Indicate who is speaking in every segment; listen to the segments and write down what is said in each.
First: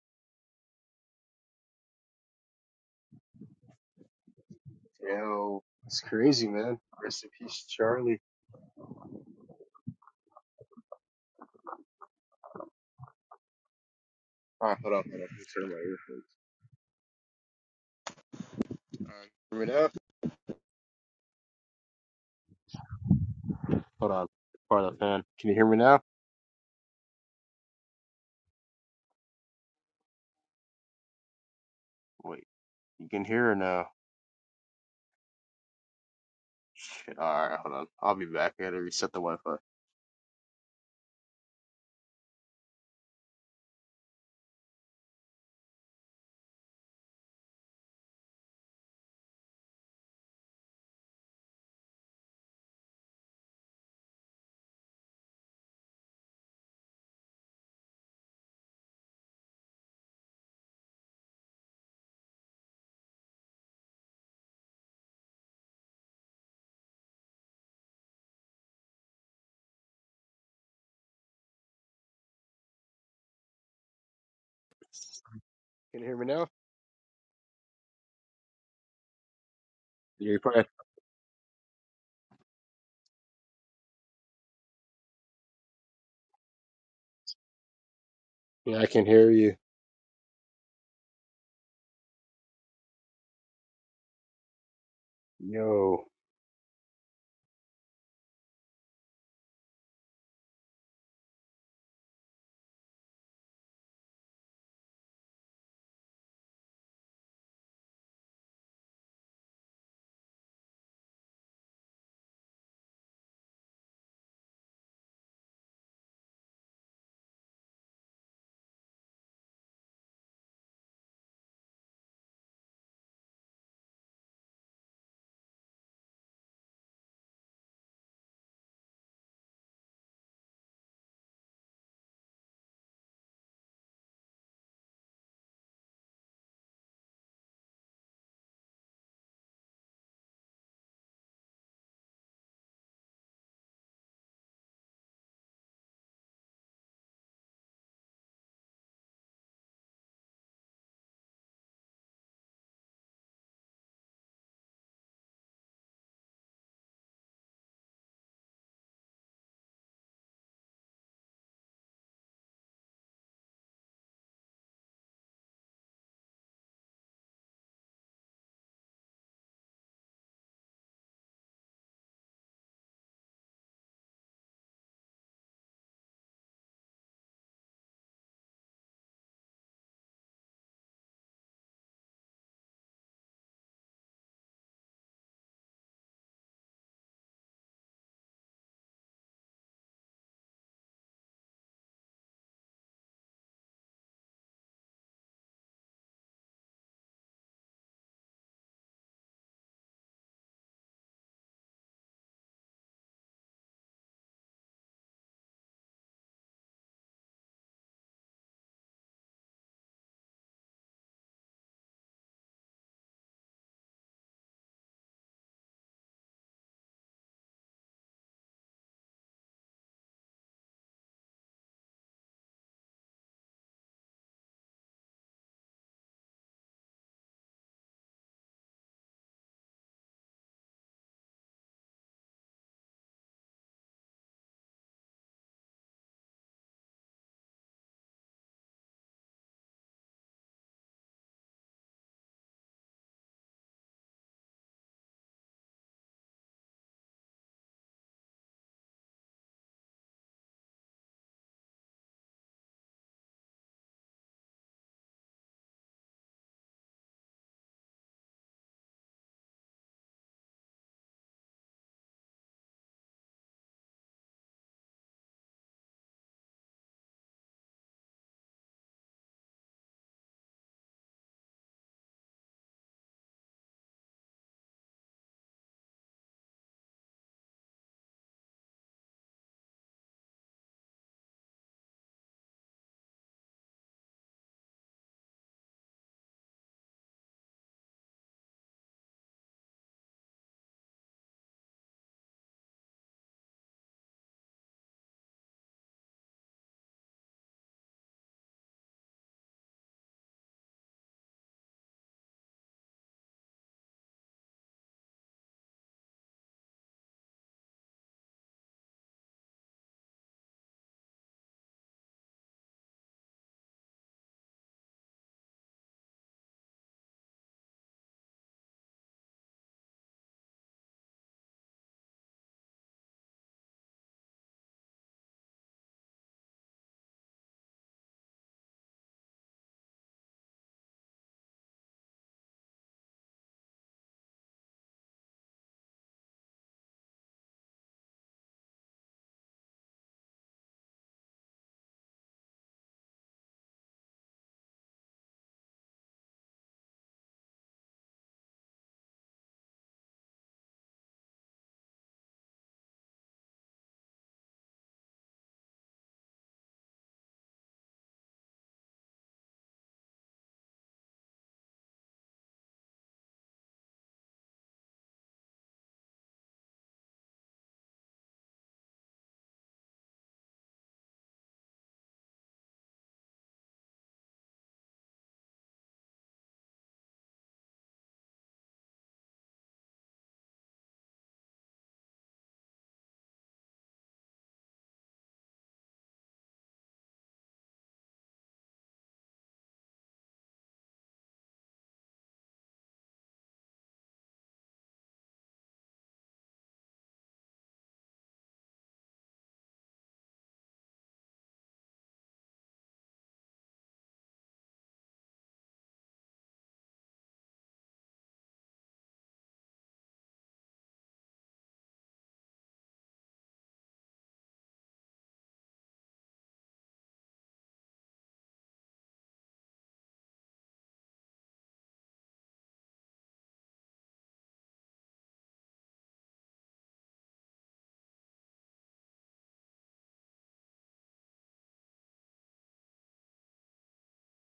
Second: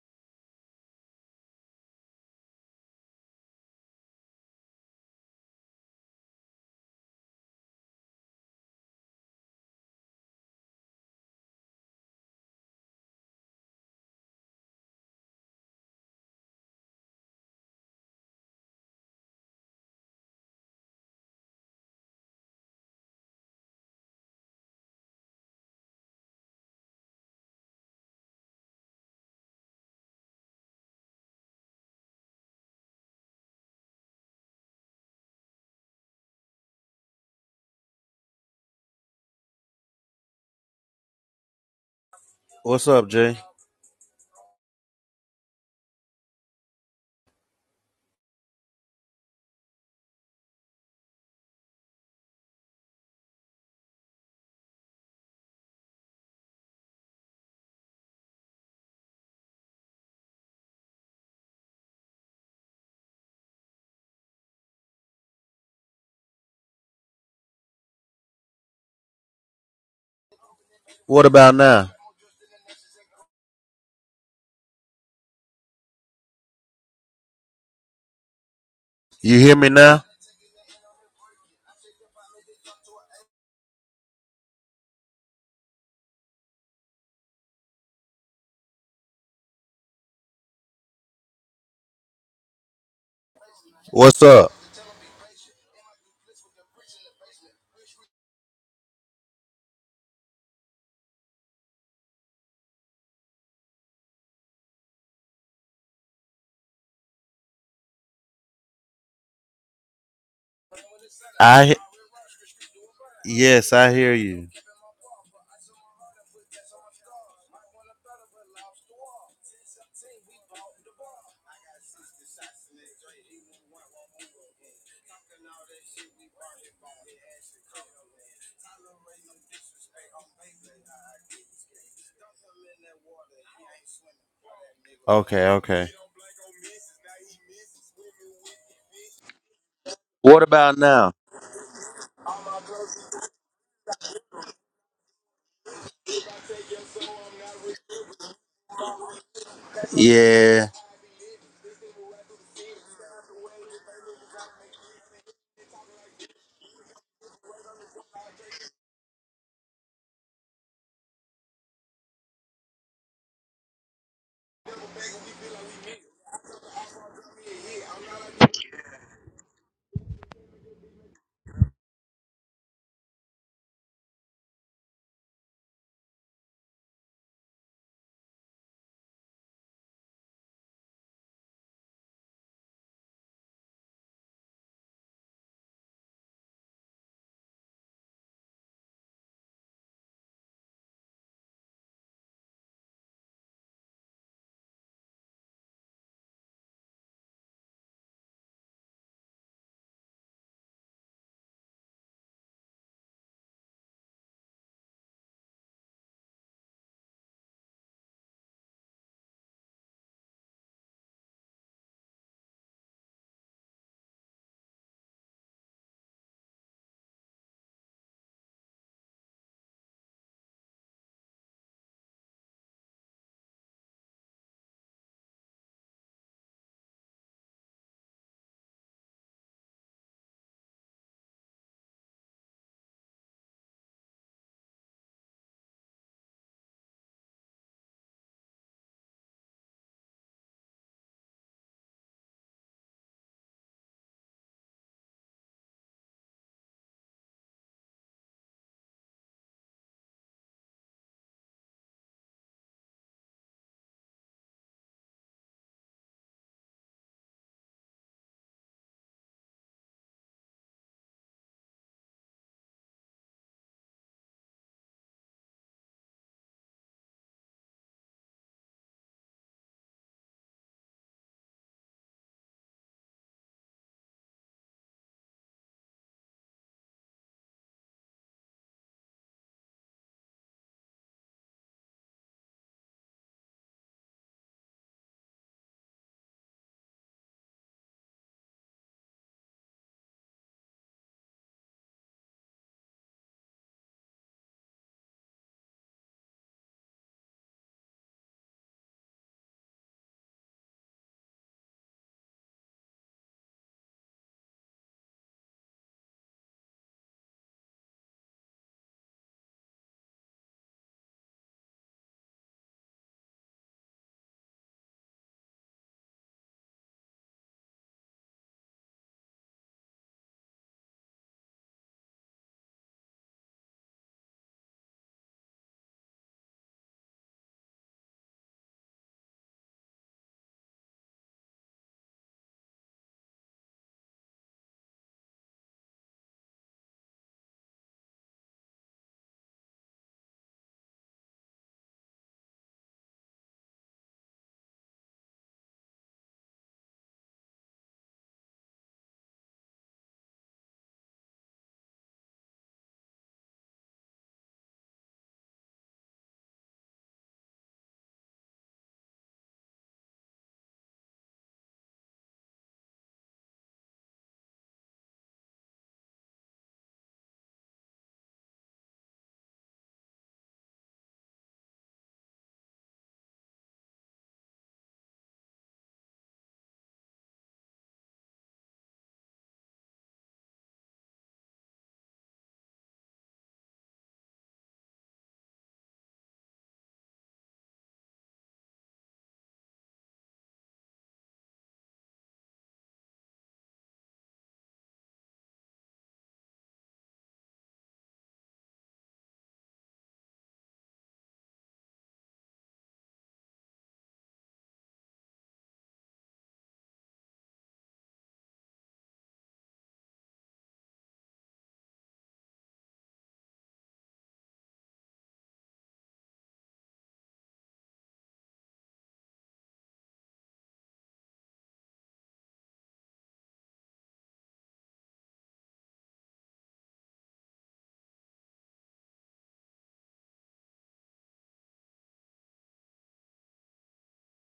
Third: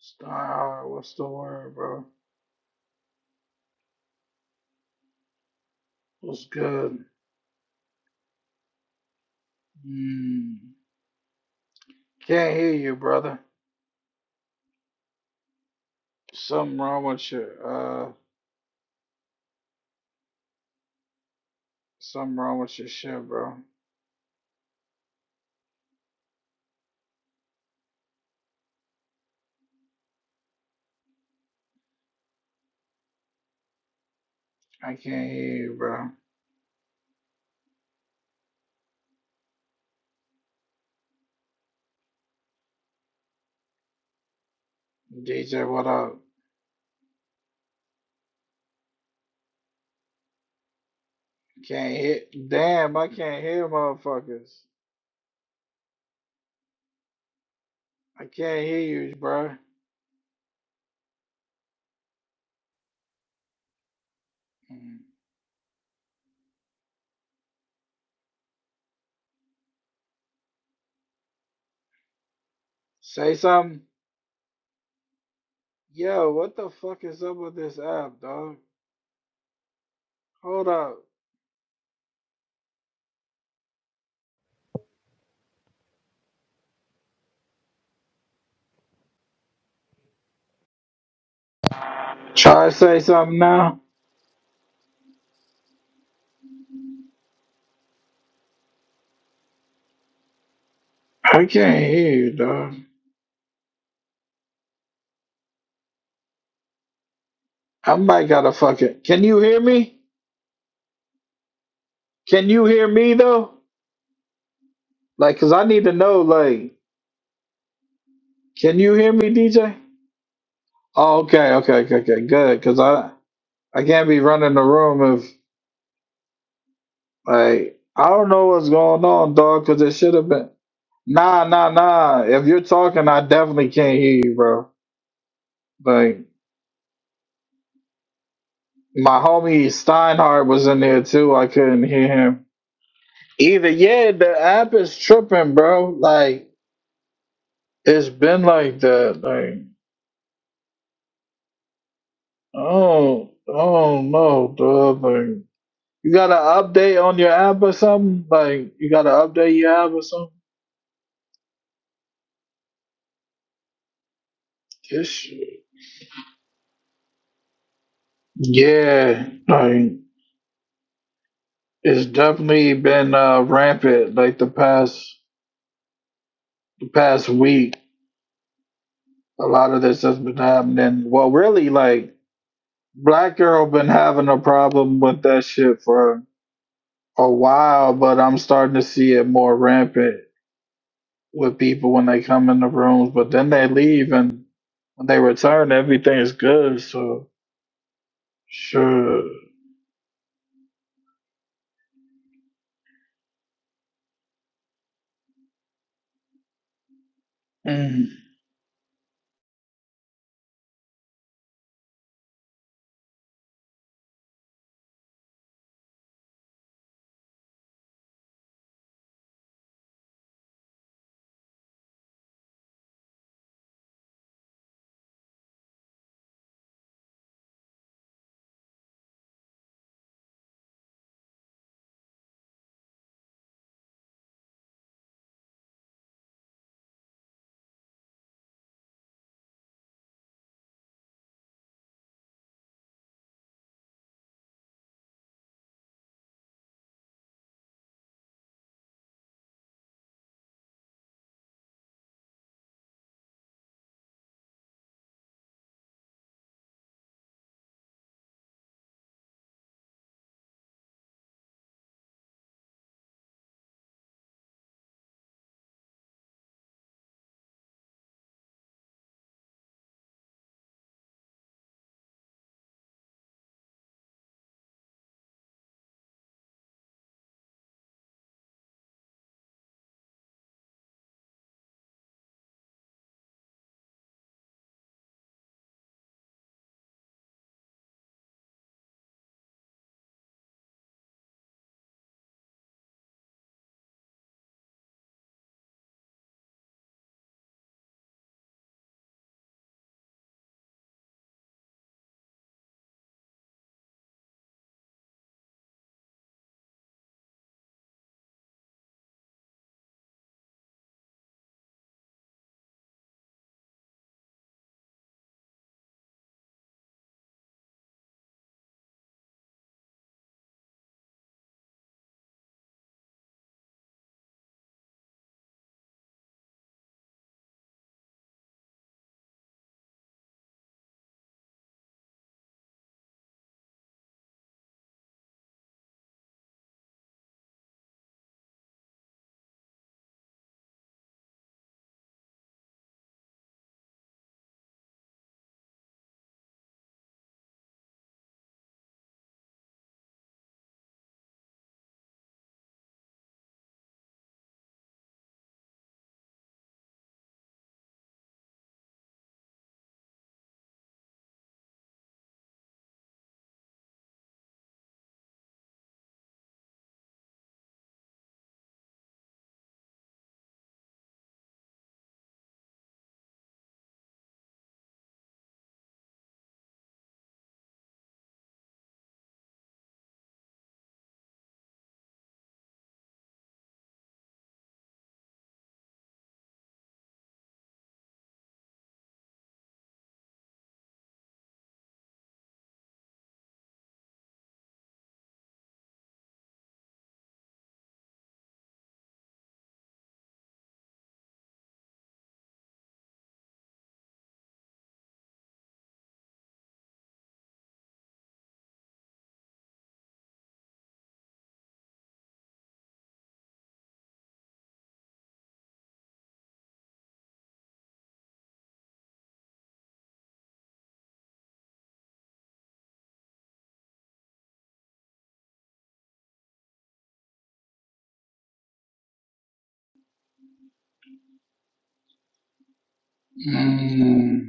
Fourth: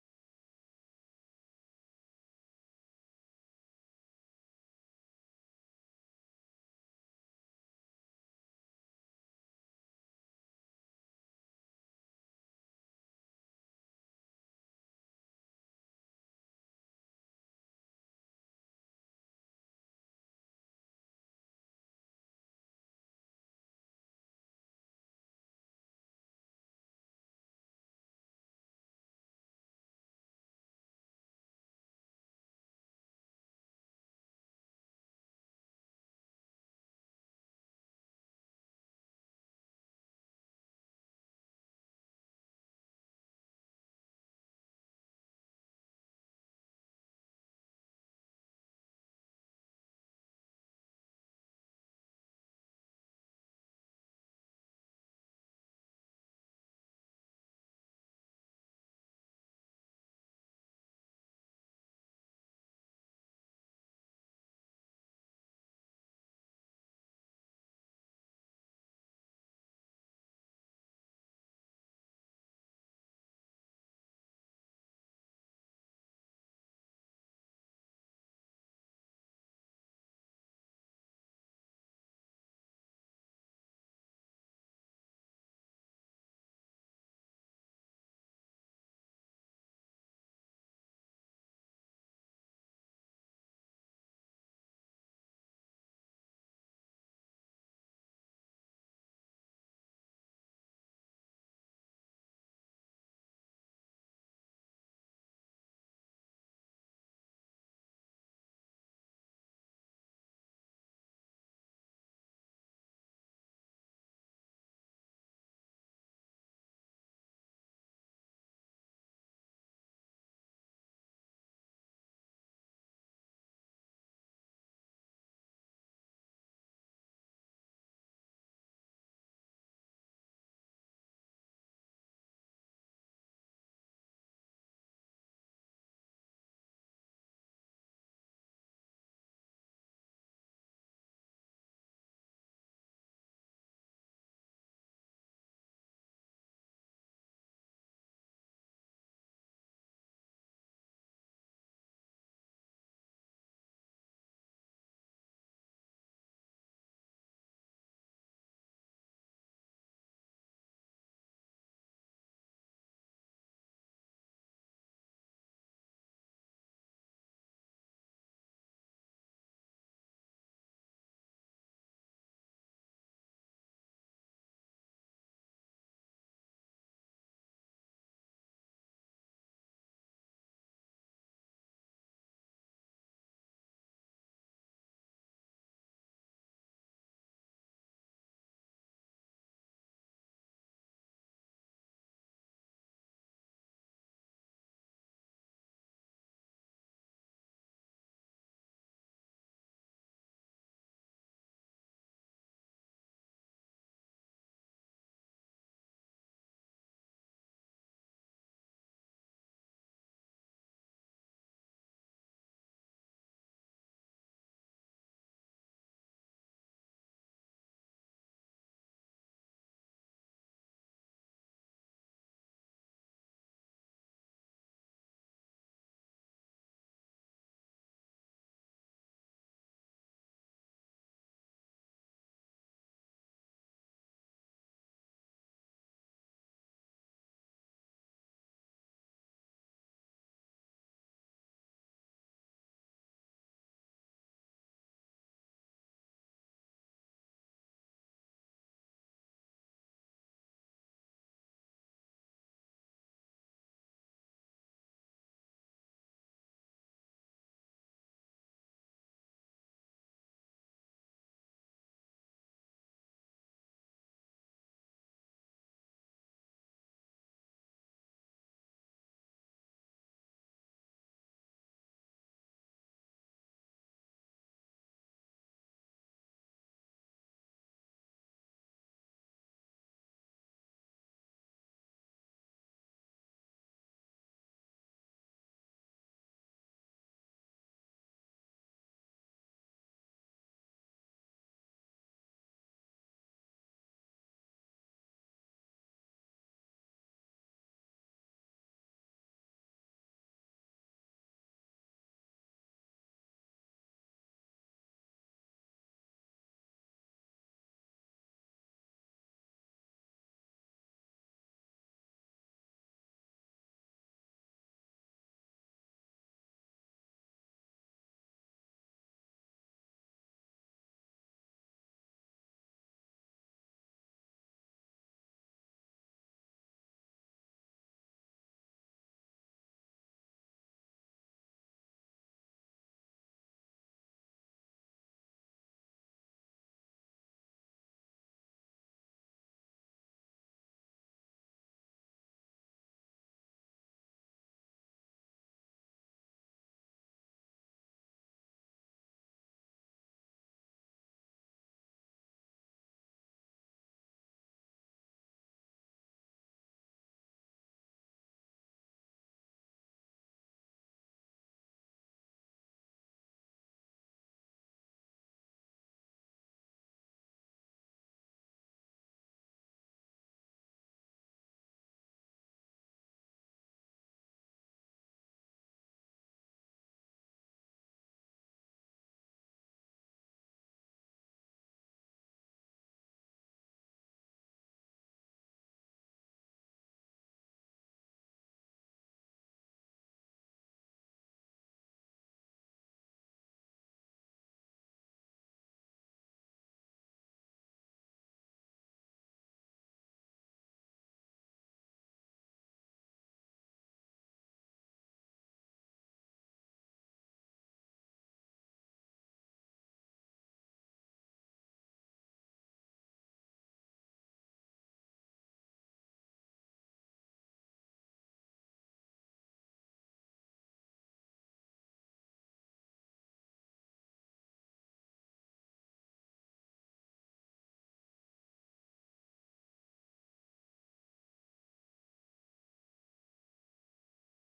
Speaker 1: Star, what's the word, bro?
Speaker 2: Yo, it's
Speaker 1: What's
Speaker 2: crazy, man.
Speaker 1: good?
Speaker 2: Rest in peace, Charlie.
Speaker 1: Mm. Can't hear you, brother.
Speaker 2: All right, hold on, hold on. Let me turn my earphones.
Speaker 1: Something wrong with your uh,
Speaker 2: All right, hear me now?
Speaker 1: something wrong with your shit, bro.
Speaker 2: Hold on. Part up, man. Can you hear me now? Wait, you can hear or no?
Speaker 1: I can't hear you, bro.
Speaker 2: Shit, all right, hold on. I'll be back. I gotta reset the Wi-Fi.
Speaker 3: What's up, Jay?
Speaker 1: DJ, what up? Can't hear. Damn, I can't hear motherfuckers. I can't hear you, bro. Mm.
Speaker 3: What about now?
Speaker 1: Say something.
Speaker 2: Can you hear me
Speaker 1: Yo,
Speaker 2: now?
Speaker 1: what the fuck is up with this app, dog?
Speaker 3: You hear me now?
Speaker 2: Yeah, you
Speaker 1: Hold
Speaker 2: probably-
Speaker 1: up.
Speaker 2: yeah, I can hear you.
Speaker 1: Try to say something now.
Speaker 3: What's up?
Speaker 2: Yo.
Speaker 1: I can't hear you, dog. I might gotta fucking. Can you hear me?
Speaker 3: I
Speaker 1: Can you hear me though?
Speaker 3: Yes, I hear you.
Speaker 1: Like, cause I need to know. Like, can you hear me, DJ? Oh, okay, okay, okay, okay, good. Cause I I can't be running the room if like I don't know what's going on, dog. Cause it should have been nah, nah, nah. If you're talking, I definitely can't hear you, bro.
Speaker 3: Okay, okay.
Speaker 1: Like my homie
Speaker 3: What
Speaker 1: Steinhardt was
Speaker 3: about
Speaker 1: in there
Speaker 3: now?
Speaker 1: too. I couldn't hear him either. Yeah, the app is tripping, bro. Like it's been like that. Like.
Speaker 3: Yeah.
Speaker 1: Oh, oh no, dog. Like, you got an update on your app or something? Like, you got to update your app or something? This shit. Yeah, like, it's definitely been uh, rampant, like, the past, the past week. A lot of this has been happening. Well, really, like, Black Girl been having a problem with that shit for a while, but I'm starting to see it more rampant. with people when they come in the rooms, but then they leave and when they return, everything is good. So sure. Mm, mm,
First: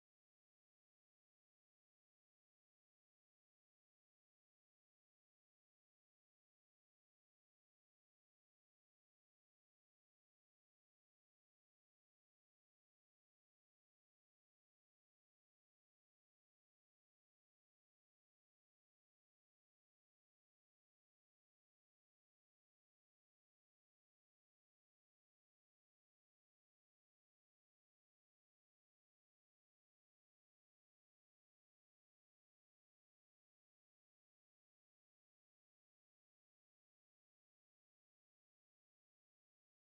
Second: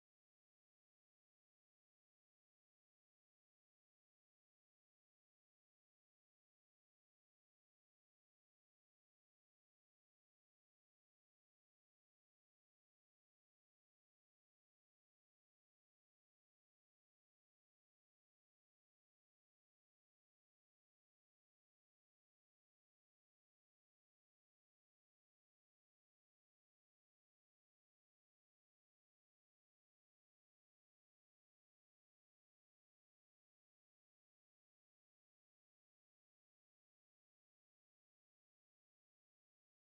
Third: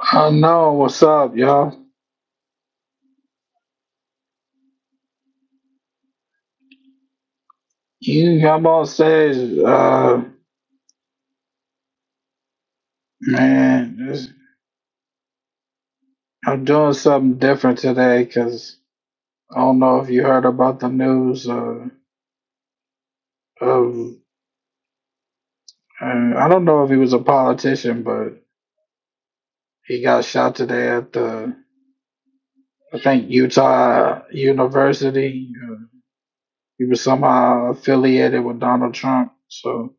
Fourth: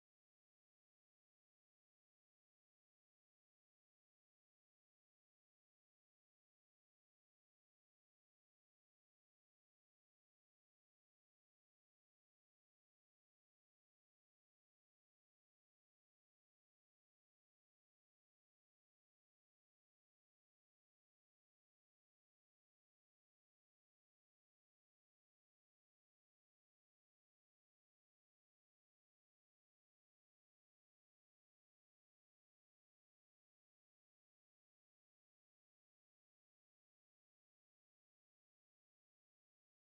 Speaker 1: I know what's up, y'all. You come on stage, uh, man. This, I'm doing something different today because I don't know if you heard about the news. Uh, of uh, I don't know if he was a politician, but he got shot today at the I think Utah University. uh, He was somehow affiliated with Donald Trump. So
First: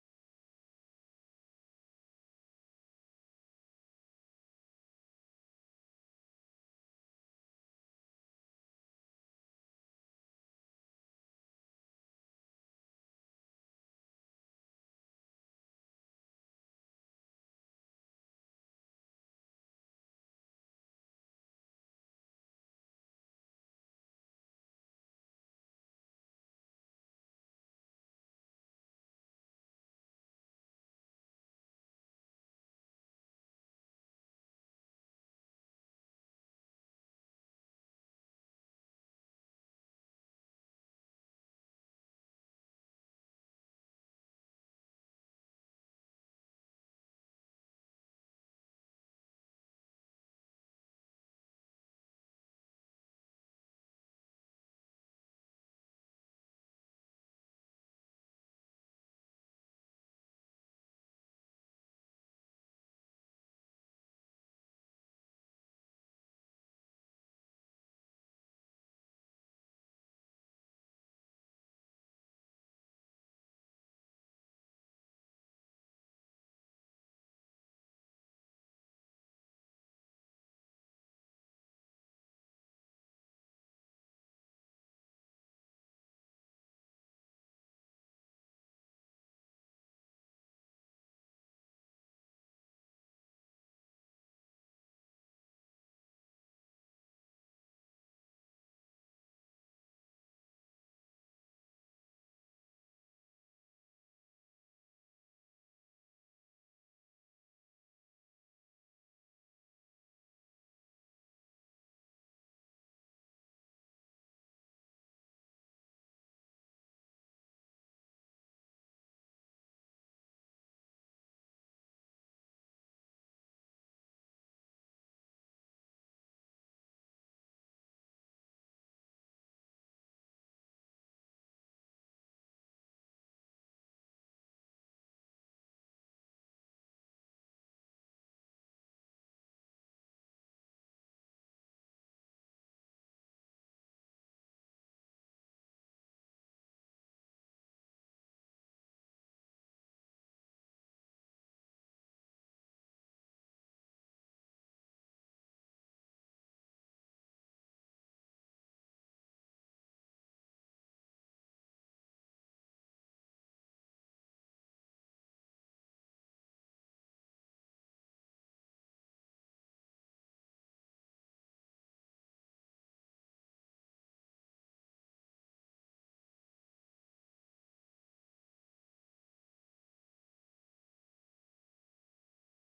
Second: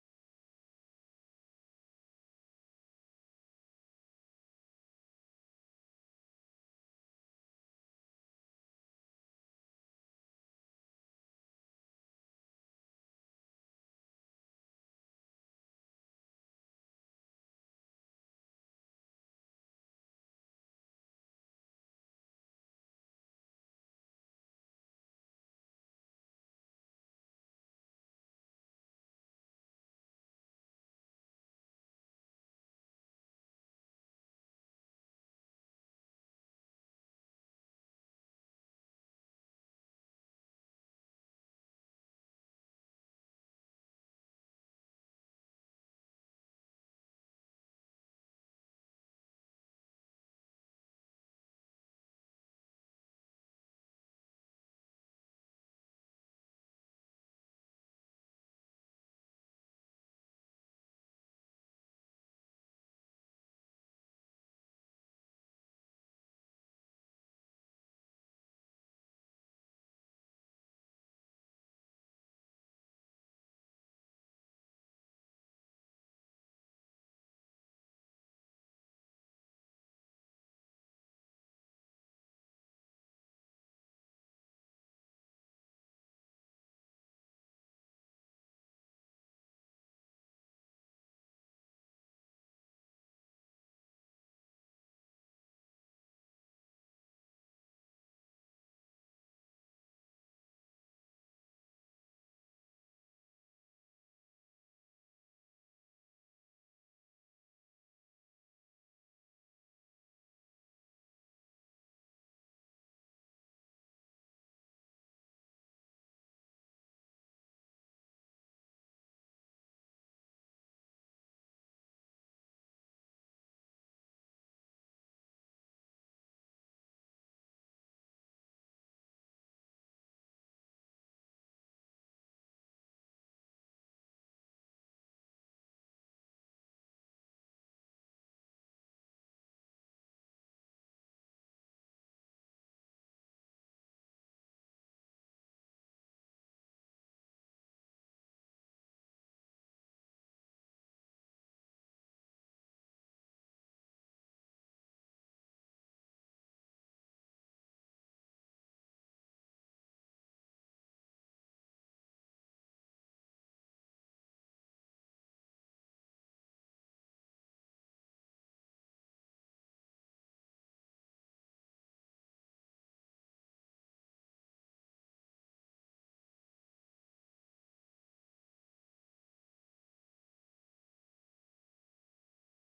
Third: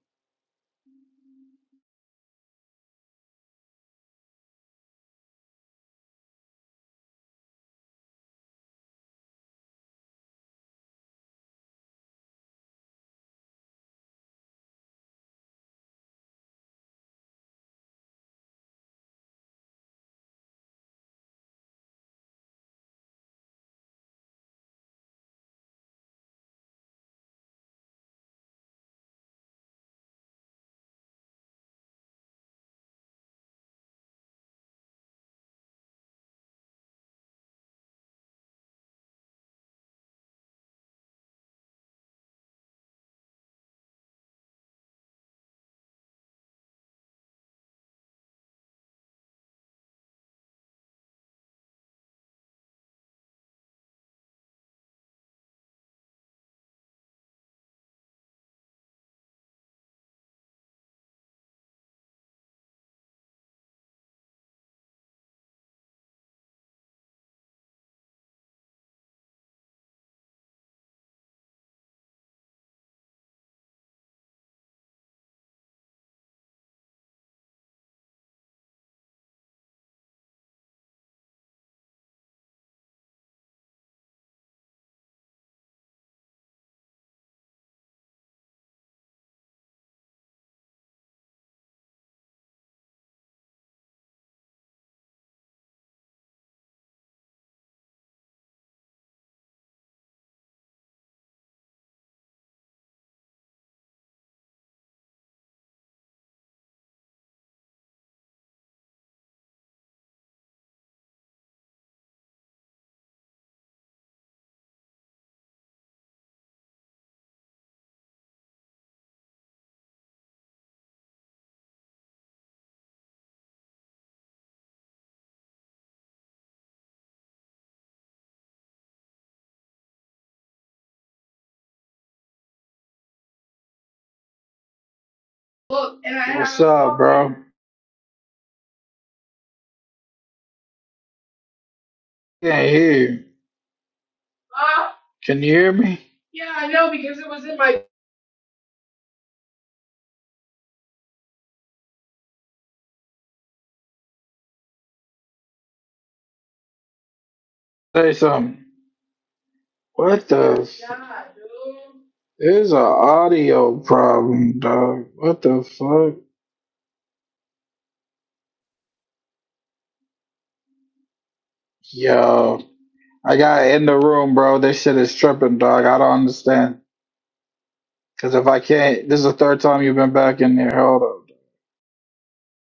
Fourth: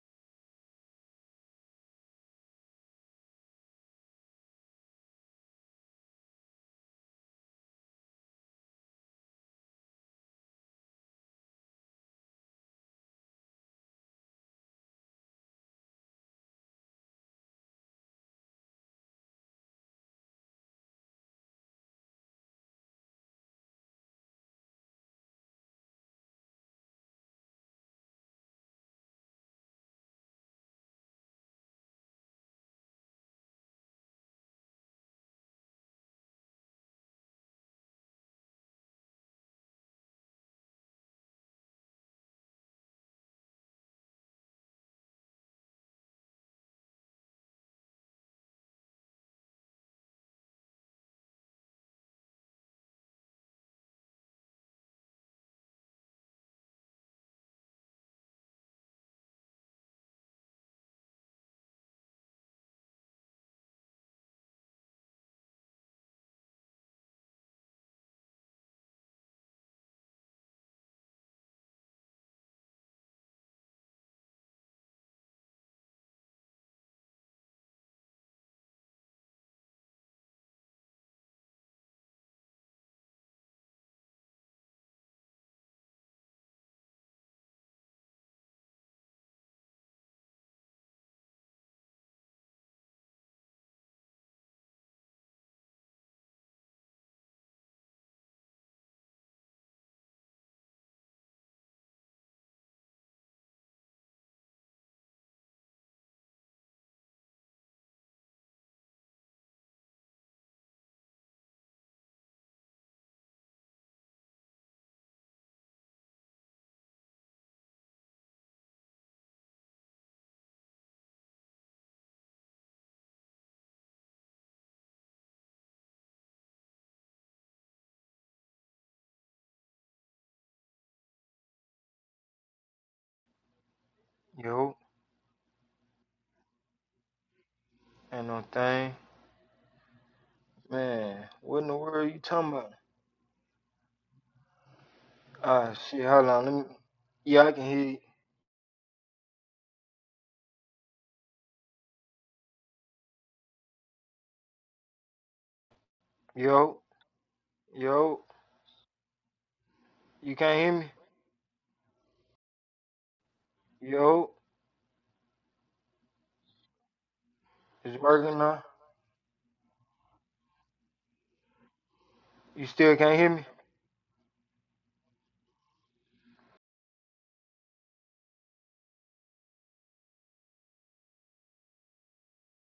Speaker 4: Yo,
Speaker 1: look, and I what's up, bro?
Speaker 4: ain't no thing. Man, what in the world you talking
Speaker 1: Can't
Speaker 4: about?
Speaker 1: hear you. Can you hear
Speaker 4: Ah,
Speaker 1: me?
Speaker 4: shit, hold on. Let me. Yeah, I can hear you. Yo,
Speaker 1: Say
Speaker 4: yo,
Speaker 1: something. What
Speaker 4: you can't
Speaker 1: the?
Speaker 4: hear me?
Speaker 1: f- There's an audio
Speaker 4: Yo,
Speaker 1: problem, dog. What the fuck?
Speaker 4: it's working now.
Speaker 1: Yo,
Speaker 4: You still can't hear
Speaker 1: I
Speaker 4: me?
Speaker 1: got in the room, bro. This shit is tripping, dog. I don't understand. Cause if I can't, this is the third time you've been back in there. Hold up.